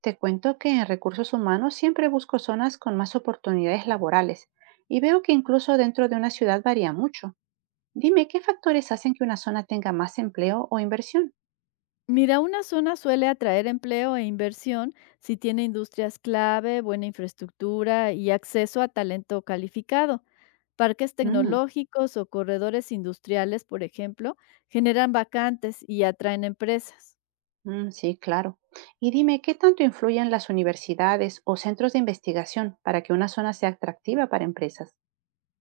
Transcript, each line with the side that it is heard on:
right: Te cuento que en recursos humanos siempre busco zonas con más oportunidades laborales y veo que incluso dentro de una ciudad varía mucho. Dime, ¿qué factores hacen que una zona tenga más empleo o inversión?
left: Mira, una zona suele atraer empleo e inversión si tiene industrias clave, buena infraestructura y acceso a talento calificado. Parques
right: Mm,
left: tecnológicos o corredores industriales, por ejemplo, generan vacantes y atraen empresas.
right: mm, sí, claro. Y dime, ¿qué tanto influyen las universidades o centros de investigación para que una zona sea atractiva para empresas?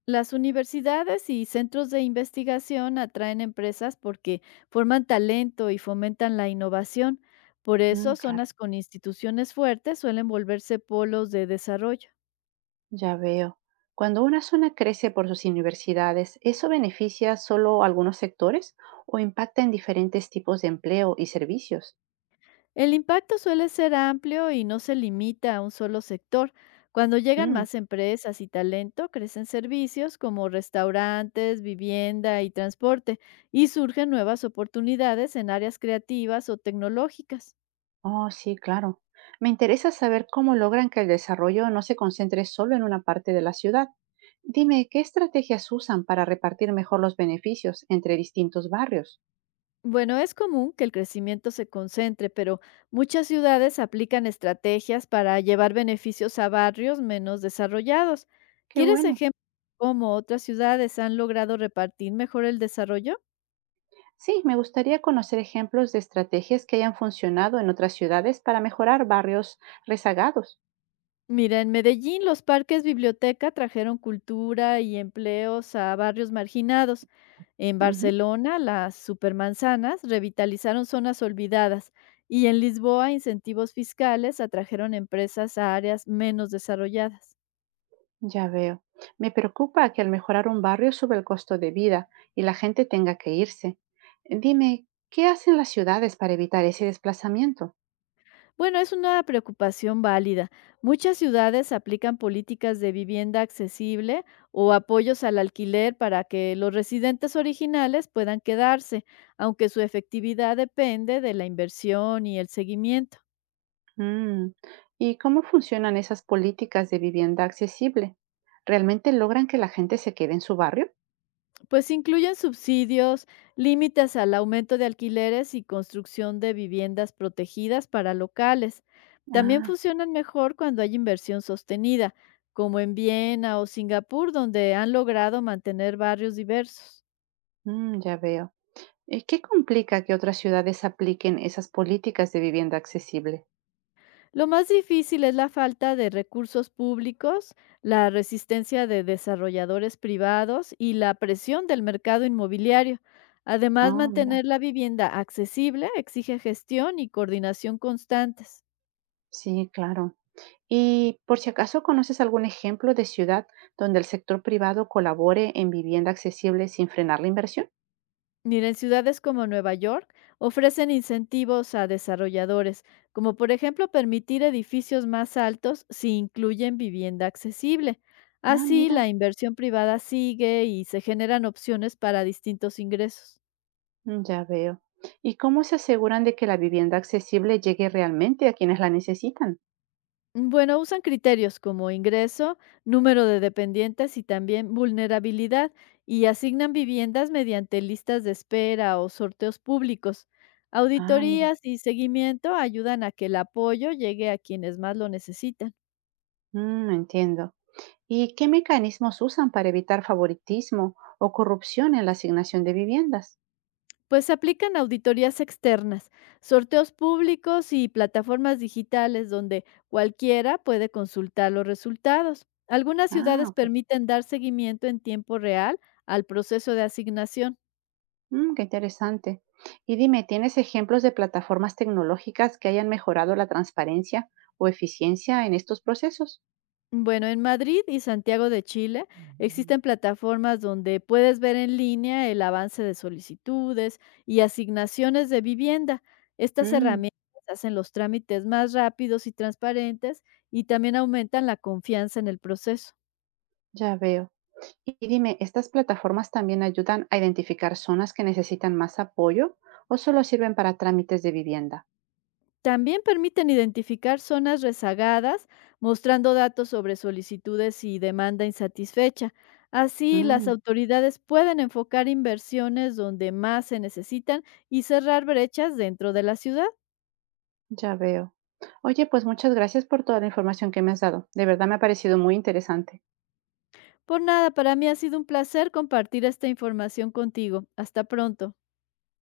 left: Las universidades y centros de investigación atraen empresas porque forman talento y fomentan la innovación. Por
right: Mm,
left: eso,
right: claro,
left: zonas con instituciones fuertes suelen volverse polos de desarrollo.
right: ya veo. Cuando una zona crece por sus universidades, ¿eso beneficia solo a algunos sectores o impacta en diferentes tipos de empleo y servicios?
left: El impacto suele ser amplio y no se limita a un solo sector. Cuando llegan
right: Mm.
left: más empresas y talento, crecen servicios como restaurantes, vivienda y transporte, y surgen nuevas oportunidades en áreas creativas o tecnológicas.
right: Oh, sí, claro. Me interesa saber cómo logran que el desarrollo no se concentre solo en una parte de la ciudad. Dime, ¿qué estrategias usan para repartir mejor los beneficios entre distintos barrios?
left: Bueno, es común que el crecimiento se concentre, pero muchas ciudades aplican estrategias para llevar beneficios a barrios menos desarrollados.
right: Qué
left: ¿Quieres
right: bueno.
left: ejemplos de cómo otras ciudades han logrado repartir mejor el desarrollo?
right: Sí, me gustaría conocer ejemplos de estrategias que hayan funcionado en otras ciudades para mejorar barrios rezagados.
left: Mira, en Medellín los parques biblioteca trajeron cultura y empleos a barrios marginados. En
right: Ujú,
left: Barcelona las supermanzanas revitalizaron zonas olvidadas y en Lisboa incentivos fiscales atrajeron empresas a áreas menos desarrolladas.
right: ya veo. Me preocupa que al mejorar un barrio sube el costo de vida y la gente tenga que irse. Dime, ¿qué hacen las ciudades para evitar ese desplazamiento?
left: Bueno, es una preocupación válida. Muchas ciudades aplican políticas de vivienda accesible o apoyos al alquiler para que los residentes originales puedan quedarse, aunque su efectividad depende de la inversión y el seguimiento.
right: Mm. ¿Y cómo funcionan esas políticas de vivienda accesible? ¿Realmente logran que la gente se quede en su barrio?
left: Pues incluyen subsidios, límites al aumento de alquileres y construcción de viviendas protegidas para locales. También
right: Ah,
left: funcionan mejor cuando hay inversión sostenida, como en Viena o Singapur, donde han logrado mantener barrios diversos.
right: mm, ya veo. ¿Y qué complica que otras ciudades apliquen esas políticas de vivienda accesible?
left: Lo más difícil es la falta de recursos públicos, la resistencia de desarrolladores privados y la presión del mercado inmobiliario. Además,
right: Oh, mira,
left: mantener la vivienda accesible exige gestión y coordinación constantes.
right: sí, claro. Y por si acaso conoces algún ejemplo de ciudad donde el sector privado colabore en vivienda accesible sin frenar la inversión?
left: Mira, en ciudades como Nueva York ofrecen incentivos a desarrolladores, como por ejemplo permitir edificios más altos si incluyen vivienda accesible.
right: Ah,
left: Así
right: mira,
left: la inversión privada sigue y se generan opciones para distintos ingresos.
right: mm, ya veo. ¿Y cómo se aseguran de que la vivienda accesible llegue realmente a quienes la necesitan?
left: Bueno, usan criterios como ingreso, número de dependientes y también vulnerabilidad y asignan viviendas mediante listas de espera o sorteos públicos.
right: Ah, mira,
left: Auditorías y seguimiento ayudan a que el apoyo llegue a quienes más lo necesitan.
right: mm, entiendo. ¿Y qué mecanismos usan para evitar favoritismo o corrupción en la asignación de viviendas?
left: Pues aplican auditorías externas, sorteos públicos y plataformas digitales donde cualquiera puede consultar los resultados. Algunas
right: Ah,
left: ciudades
right: ok.
left: permiten dar seguimiento en tiempo real al proceso de asignación.
right: Mm, qué interesante. Y dime, ¿tienes ejemplos de plataformas tecnológicas que hayan mejorado la transparencia o eficiencia en estos procesos?
left: Bueno, en Madrid y Santiago de Chile
right: Ujú.
left: existen plataformas donde puedes ver en línea el avance de solicitudes y asignaciones de vivienda. Estas
right: Mm,
left: herramientas hacen los trámites más rápidos y transparentes y también aumentan la confianza en el proceso.
right: ya veo. Y dime, ¿estas plataformas también ayudan a identificar zonas que necesitan más apoyo o solo sirven para trámites de vivienda?
left: También permiten identificar zonas rezagadas, mostrando datos sobre solicitudes y demanda insatisfecha. Así, las
right: Mm.
left: autoridades pueden enfocar inversiones donde más se necesitan y cerrar brechas dentro de la ciudad.
right: Ya veo. Oye, pues muchas gracias por toda la información que me has dado. De verdad me ha parecido muy interesante.
left: Por nada, para mí ha sido un placer compartir esta información contigo. Hasta pronto.